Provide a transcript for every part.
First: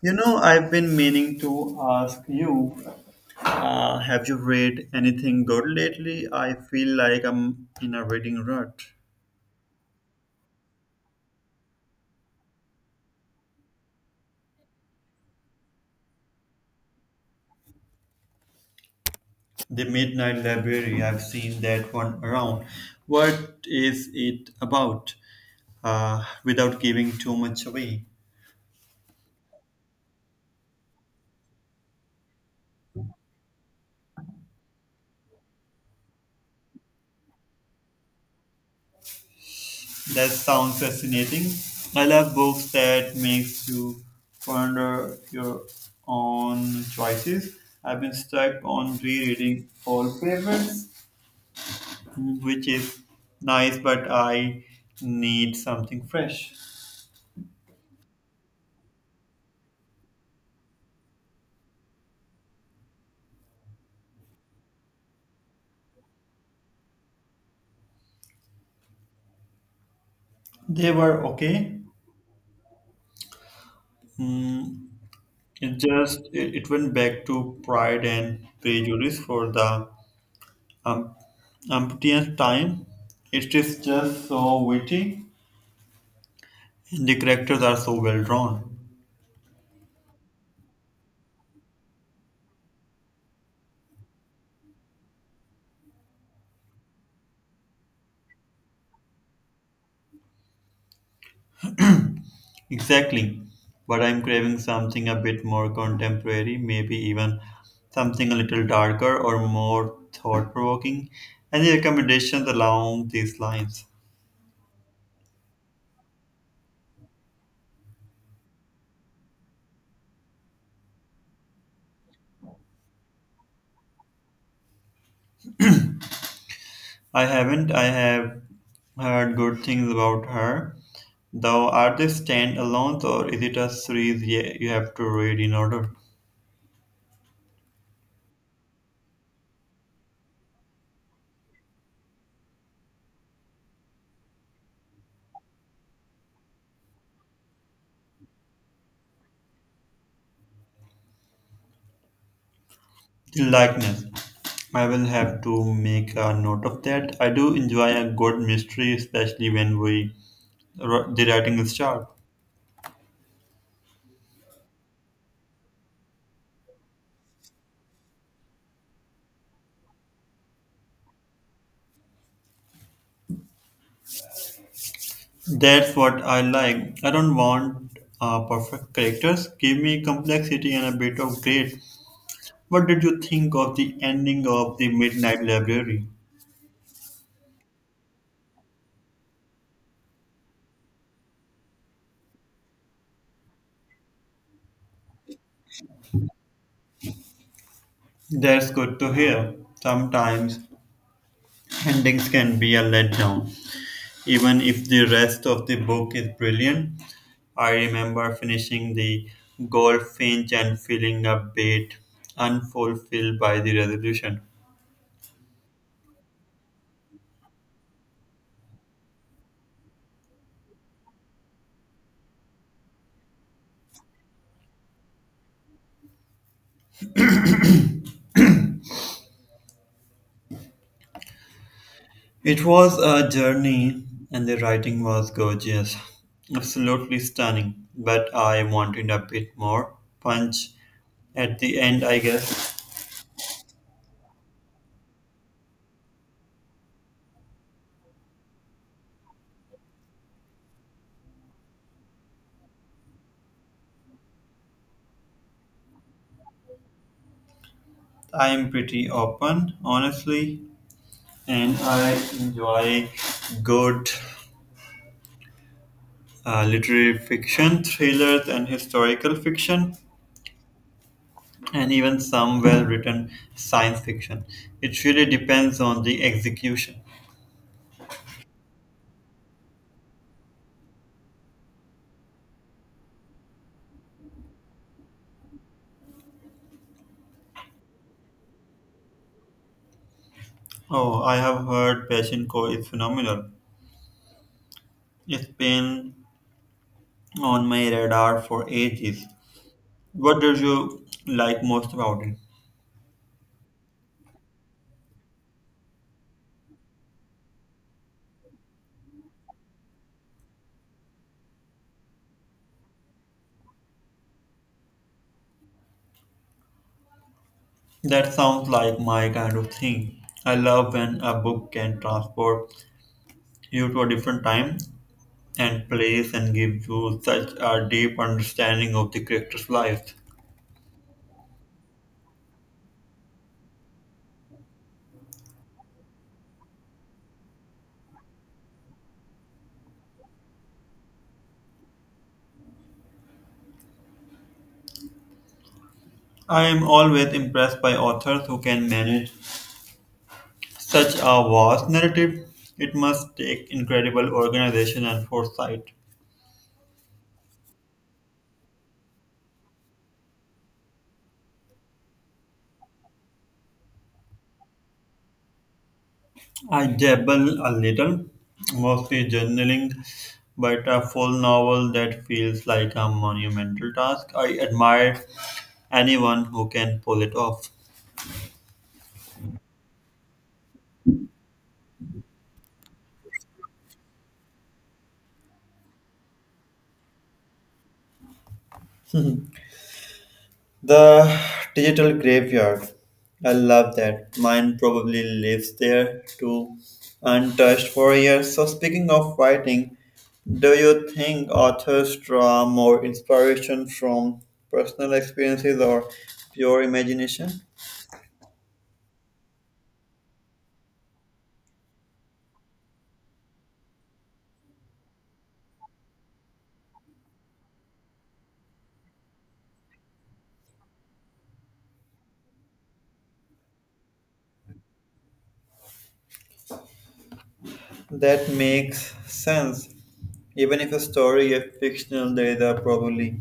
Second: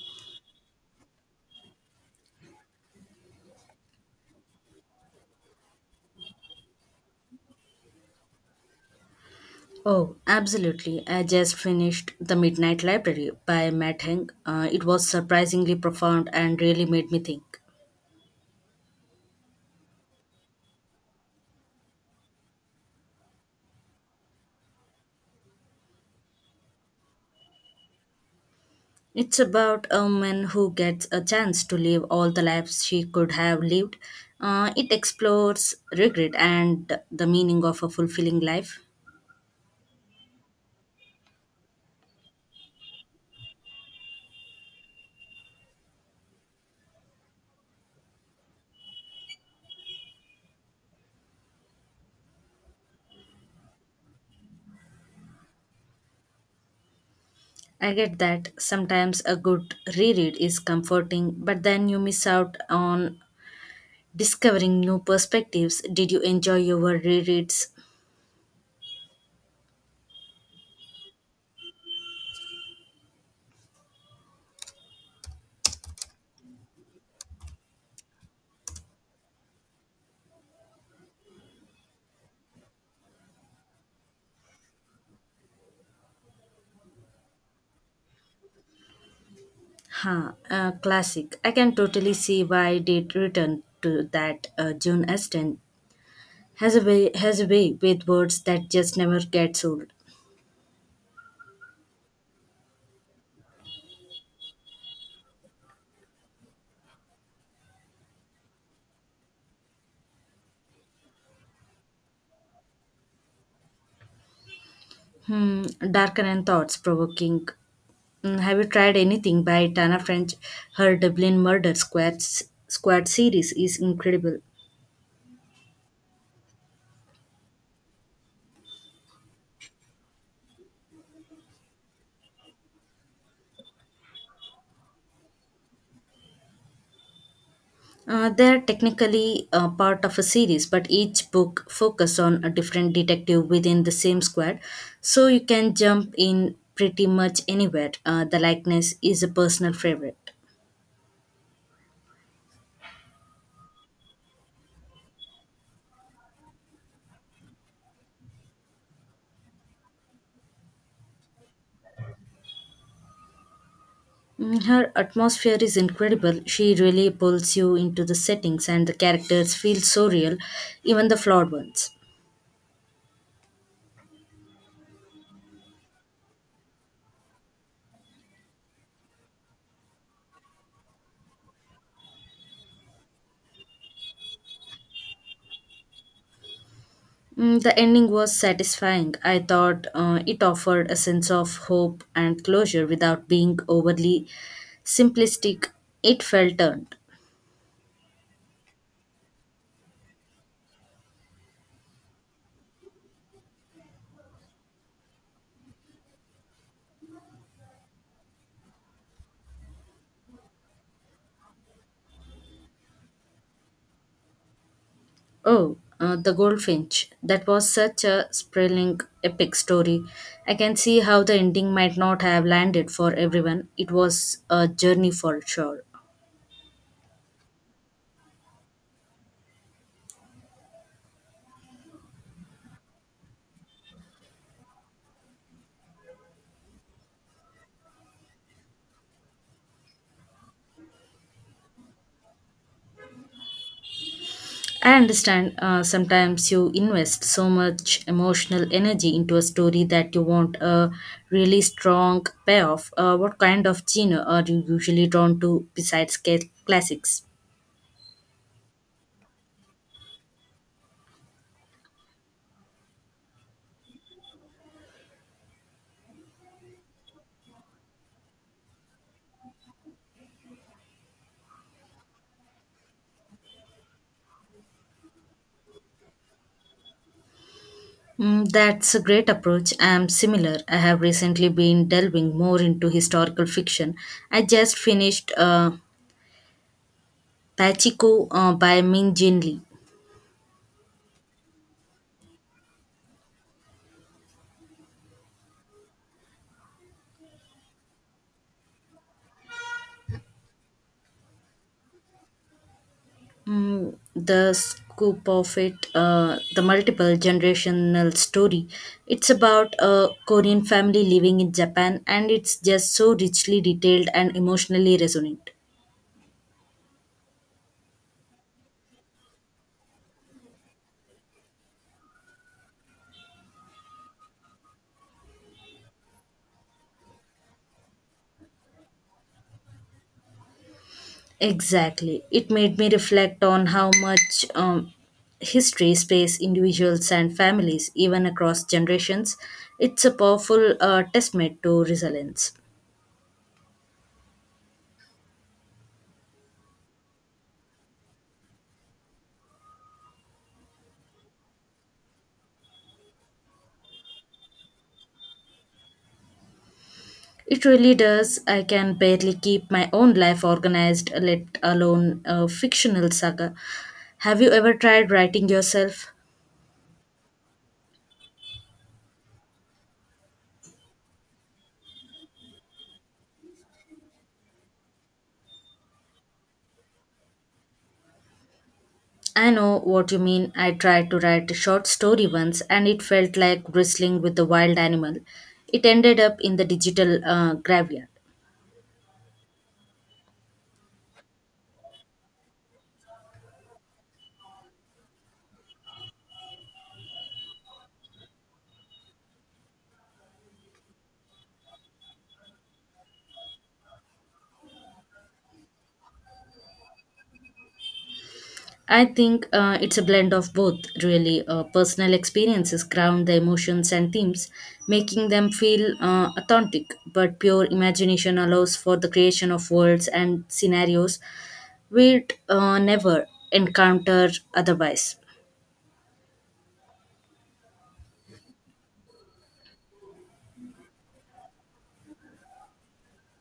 You know, I've been meaning to ask you, have you read anything good lately? I feel like I'm in a reading rut. Oh, absolutely. I just finished The Midnight Library by Matt Heng. It was surprisingly profound and really made me think. The Midnight Library, I've seen that one around. What is it about? Without giving too much away. It's about a woman who gets a chance to live all the lives she could have lived. It explores regret and the meaning of a fulfilling life. That sounds fascinating. I love books that makes you ponder your own choices. I've been stuck on rereading old favorites, which is nice, but I need something fresh. I get that sometimes a good reread is comforting, but then you miss out on discovering new perspectives. Did you enjoy your rereads? They were okay. Mm, it just it, it went back to Pride and Prejudice for the um, umpteenth time. It is just so witty, and the characters are so well drawn. Classic. I can totally see why it returned to that. June Austen has a way with words that just never gets old. Exactly, but I'm craving something a bit more contemporary, maybe even something a little darker or more thought provoking. Any recommendations along these lines? Hmm, Darker and thoughts provoking. Have you tried anything by Tana French? Her Dublin Murder Squad series is incredible. I haven't. I have heard good things about her. Though, are they standalones or is it a series you have to read in order They're technically part of a series, but each book focuses on a different detective within the same squad, so you can jump in pretty much anywhere. The likeness is a personal favorite. to likeness? I will have to make a note of that. I do enjoy a good mystery, especially when the writing is sharp. Her atmosphere is incredible. She really pulls you into the settings, and the characters feel so real, even the flawed ones. That's what I like. I don't want perfect characters. Give me complexity and a bit of grit. What did you think of the ending of the Midnight Library? The ending was satisfying. I thought it offered a sense of hope and closure without being overly simplistic. It felt earned. That's good to hear. Sometimes endings can be a letdown, even if the rest of the book is brilliant. I remember finishing the Goldfinch and feeling a bit unfulfilled by the resolution. Oh, The Goldfinch. That was such a sprawling, epic story. I can see how the ending might not have landed for everyone. It was a journey for sure. It was a journey, and the writing was gorgeous, absolutely stunning. But I wanted a bit more punch at the end, I guess. I understand, sometimes you invest so much emotional energy into a story that you want a really strong payoff. What kind of genre are you usually drawn to besides classics? I'm pretty open, honestly, and I enjoy good literary fiction, thrillers, and historical fiction, and even some well written science fiction. It really depends on the execution. That's a great approach. I am similar. I have recently been delving more into historical fiction. I just finished Pachiko by Min Jin Lee. Oh, I have heard Pachinko is phenomenal. It's been on my radar for ages. What did you like most about it? The scoop of it, the multiple generational story. It's about a Korean family living in Japan, and it's just so richly detailed and emotionally resonant. That sounds like my kind of thing. I love when a book can transport you to a different time and plays and gives you such a deep understanding of the character's life. Exactly. It made me reflect on how much history space individuals and families, even across generations. It's a powerful testament to resilience. I am always impressed by authors who can manage such a vast narrative. It must take incredible organization and foresight. It really does. I can barely keep my own life organized, let alone a fictional saga. Have you ever tried writing yourself? I dabble a little, mostly journaling, but a full novel that feels like a monumental task. I admire anyone who can pull it off. I know what you mean. I tried to write a short story once and it felt like wrestling with a wild animal. It ended up in the digital graveyard. The digital graveyard. I love that. Mine probably lives there too, untouched for years. So, speaking of writing, do you think authors draw more inspiration from personal experiences or pure imagination? I think it's a blend of both, really. Personal experiences ground the emotions and themes, making them feel authentic, but pure imagination allows for the creation of worlds and scenarios we'd never encounter otherwise. That makes sense. Even if a story is fictional, there is a probably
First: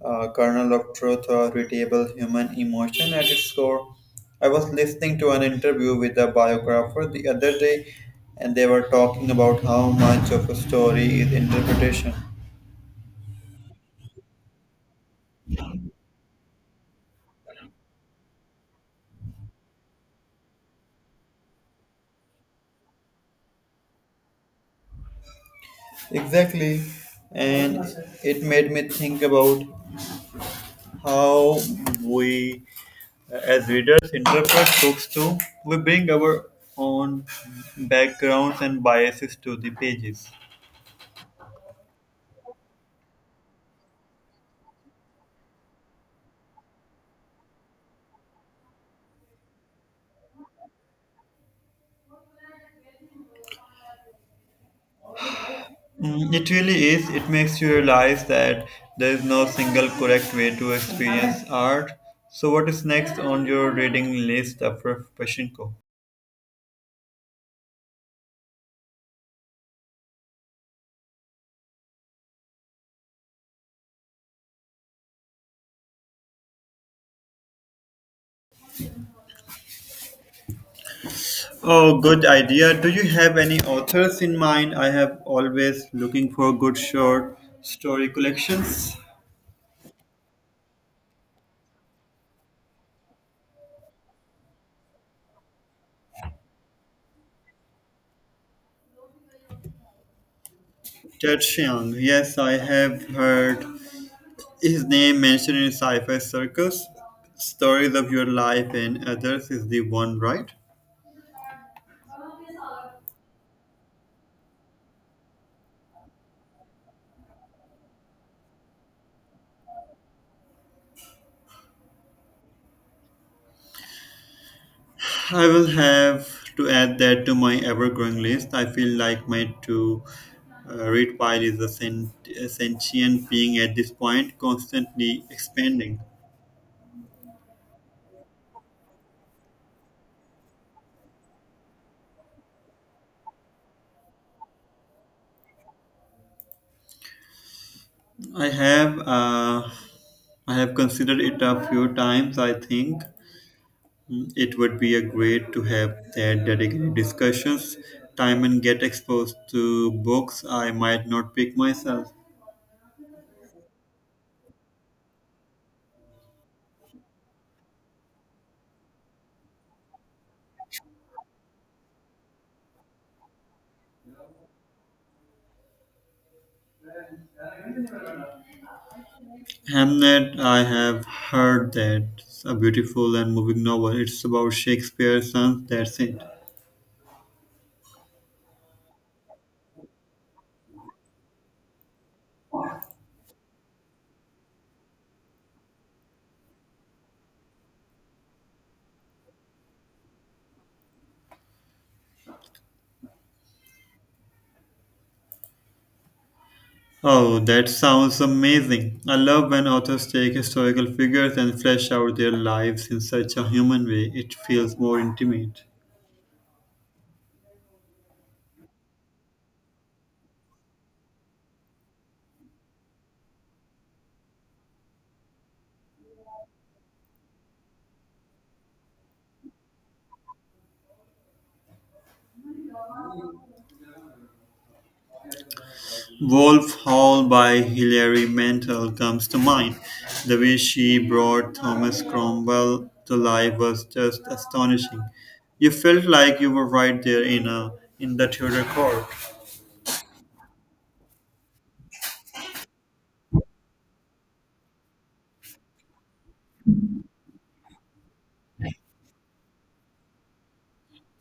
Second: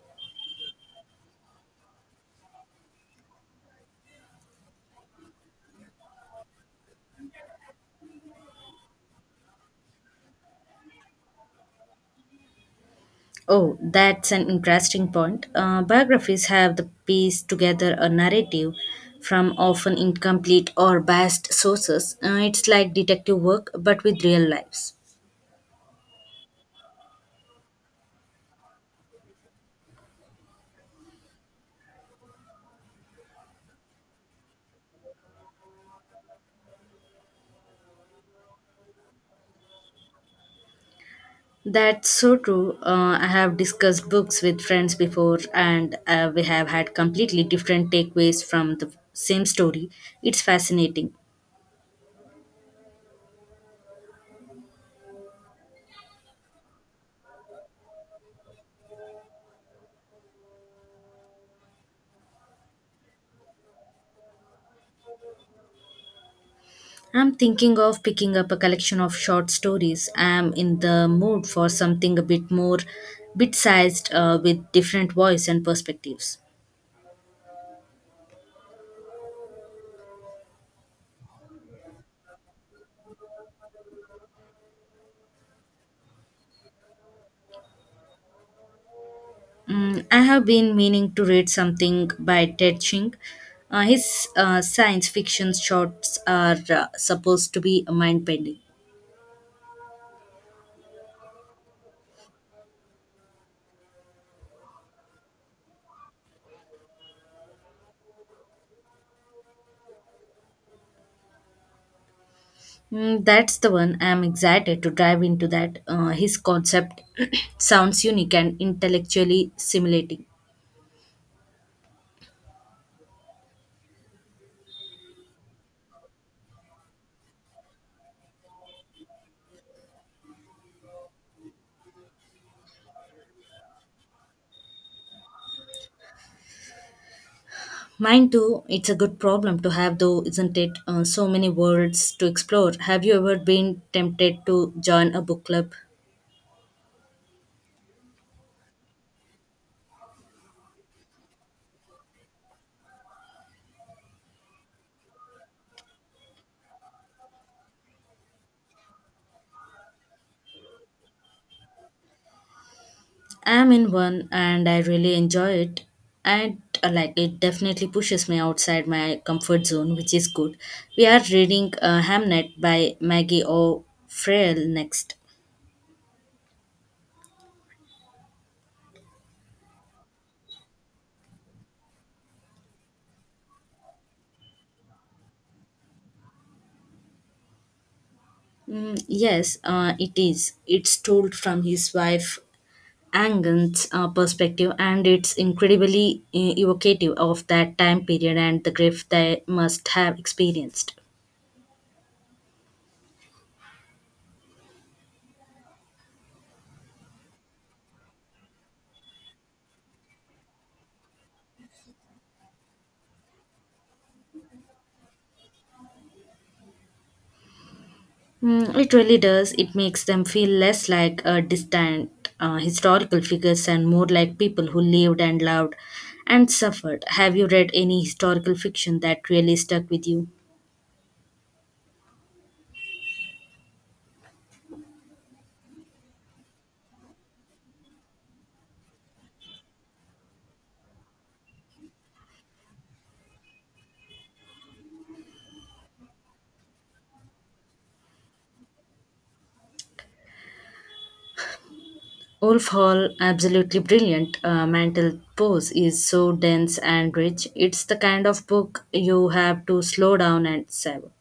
a kernel of truth or relatable human emotion at its core. I was listening to an interview with a biographer the other day, and they were talking about how much of a story is interpretation. Oh, that's an interesting point. Biographies have the piece together a narrative from often incomplete or biased sources. It's like detective work, but with real lives. Exactly. And it made me think about how we, as readers, interpret books too. We bring our own backgrounds and biases to the pages. That's so true. I have discussed books with friends before, and we have had completely different takeaways from the same story. It's fascinating. It really is. It makes you realize that there is no single correct way to experience art. So, what is next on your reading list after Pashinko? I'm thinking of picking up a collection of short stories. I'm in the mood for something a bit more bit sized, with different voice and perspectives. Oh, good idea. Do you have any authors in mind? I have always looking for good short story collections. I have been meaning to read something by Ted Ching. His science fiction shorts are supposed to be mind bending. Ted Chiang. Yes, I have heard his name mentioned in sci-fi circles. Stories of your life and others is the one, right? That's the one. I'm excited to dive into that. His concept sounds unique and intellectually stimulating. I will have to add that to my ever-growing list. I feel like my to read pile is a sentient being at this point, constantly expanding. Mine too. It's a good problem to have, though, isn't it? So many worlds to explore. Have you ever been tempted to join a book club? I have uh, I have considered it a few times. I think it would be a great to have that dedicated discussions time and get exposed to books I might not pick myself. I'm in one, and I really enjoy it. And like it definitely pushes me outside my comfort zone, which is good. We are reading Hamnet by Maggie O'Farrell next. Hamnet, I have heard that it's a beautiful and moving novel. It's about Shakespeare's son, that's it. Mm, yes, it is. It's told from his wife Angan's perspective, and it's incredibly evocative of that time period and the grief they must have experienced. Oh, that sounds amazing. I love when authors take historical figures and flesh out their lives in such a human way. It feels more intimate. It really does. It makes them feel less like distant historical figures and more like people who lived and loved and suffered. Have you read any historical fiction that really stuck with you? Wolf Hall by Hilary Mantel comes to mind. The way she brought Thomas Cromwell to life was just astonishing. You felt like you were right there in a in the Tudor court. Wolf Hall, absolutely brilliant. Mantle Pose is so dense and rich. It's the kind of book you have to slow down and savor.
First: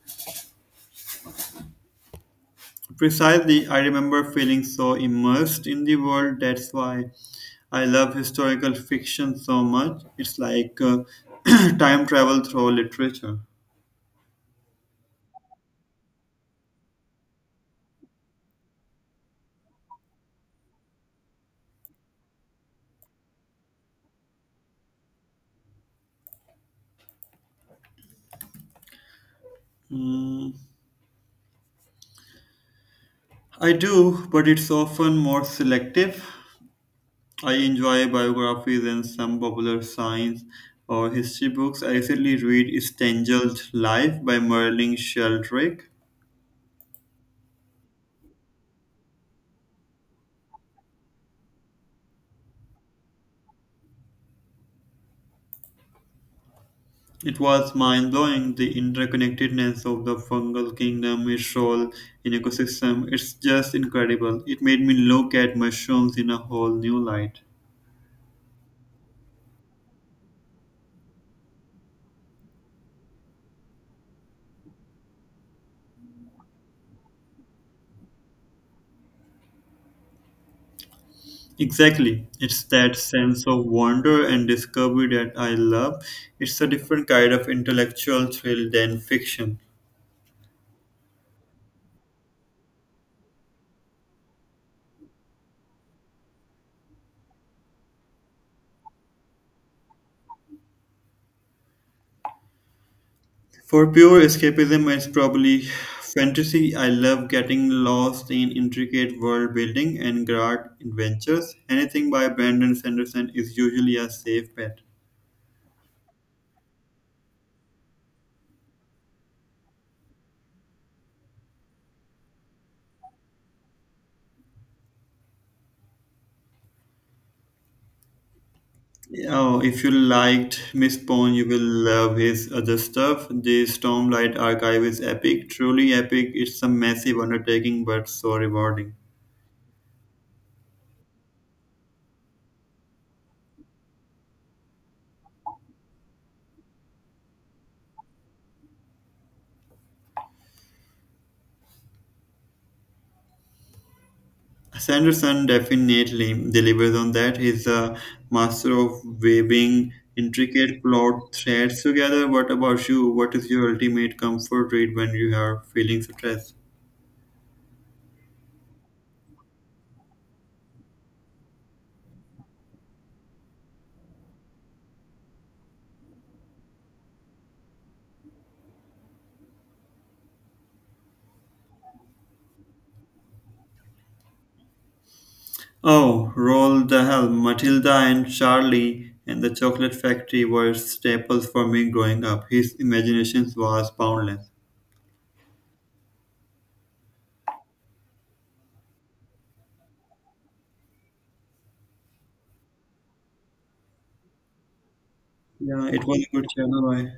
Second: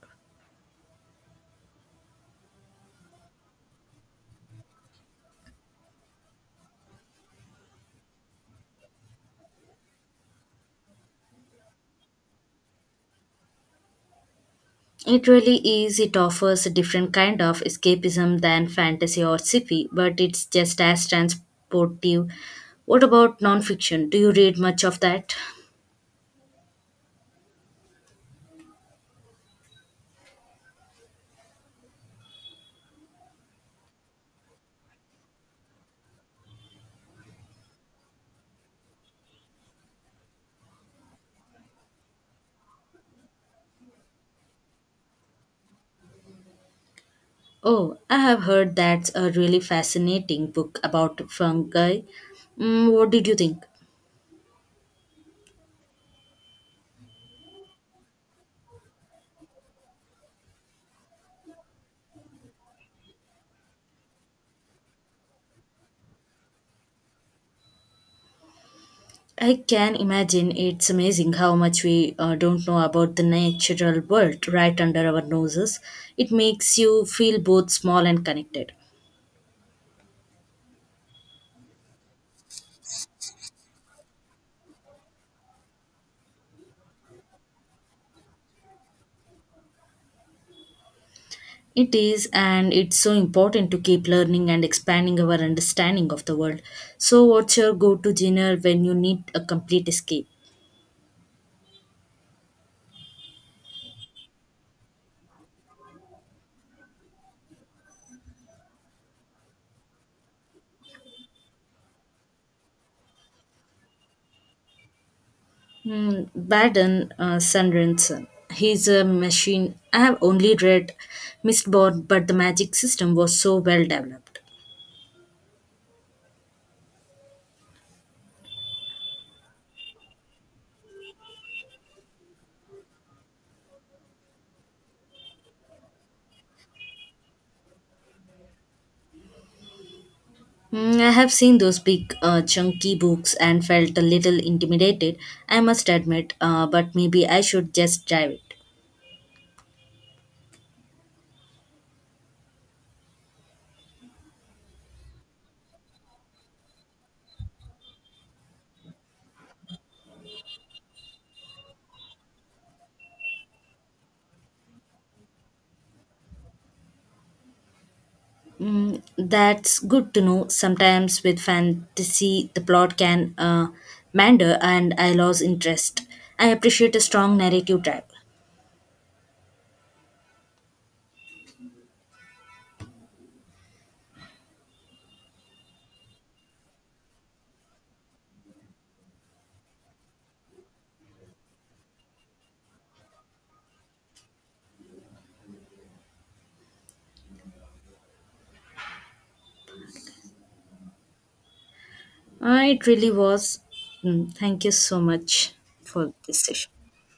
Precisely, I remember feeling so immersed in the world. That's why I love historical fiction so much. It's like time travel through literature. It really is. It offers a different kind of escapism than fantasy or sci-fi, but it's just as transportive. What about nonfiction? Do you read much of that? Mm, I do, but it's often more selective. I enjoy biographies and some popular science or history books. I recently read Stengel's Life by Merlin Sheldrake. Oh, I have heard that's a really fascinating book about fungi. Mm, what did you think? It was mind blowing, the interconnectedness of the fungal kingdom, its role in ecosystem. It's just incredible. It made me look at mushrooms in a whole new light. I can imagine it's amazing how much we don't know about the natural world right under our noses. It makes you feel both small and connected. Exactly. It's that sense of wonder and discovery that I love. It's a different kind of intellectual thrill than fiction. It is, and it's so important to keep learning and expanding our understanding of the world. So, what's your go to dinner when you need a complete escape? For pure escapism, it's probably fantasy. I love getting lost in intricate world building and grand adventures. Anything by Brandon Sanderson is usually a safe bet. Baden Sunrenson. He's a machine. I have only read Mistborn, but the magic system was so well developed. Oh, if you liked Miss Pond, you will love his other stuff. The Stormlight Archive is epic, truly epic. It's a massive undertaking, but so rewarding. I have seen those big, chunky books and felt a little intimidated, I must admit, but maybe I should just dive it. Sanderson definitely delivers on that. He's a master of weaving intricate plot threads together. What about you? What is your ultimate comfort read when you are feeling stressed? That's good to know. Sometimes with fantasy, the plot can, meander and I lose interest. I appreciate a strong narrative drive. Oh, Roll the Hell, Matilda and Charlie and the Chocolate Factory were staples for me growing up. His imagination was boundless. It really was. Mm, thank you so much Yeah, it for was a this good session. channel. I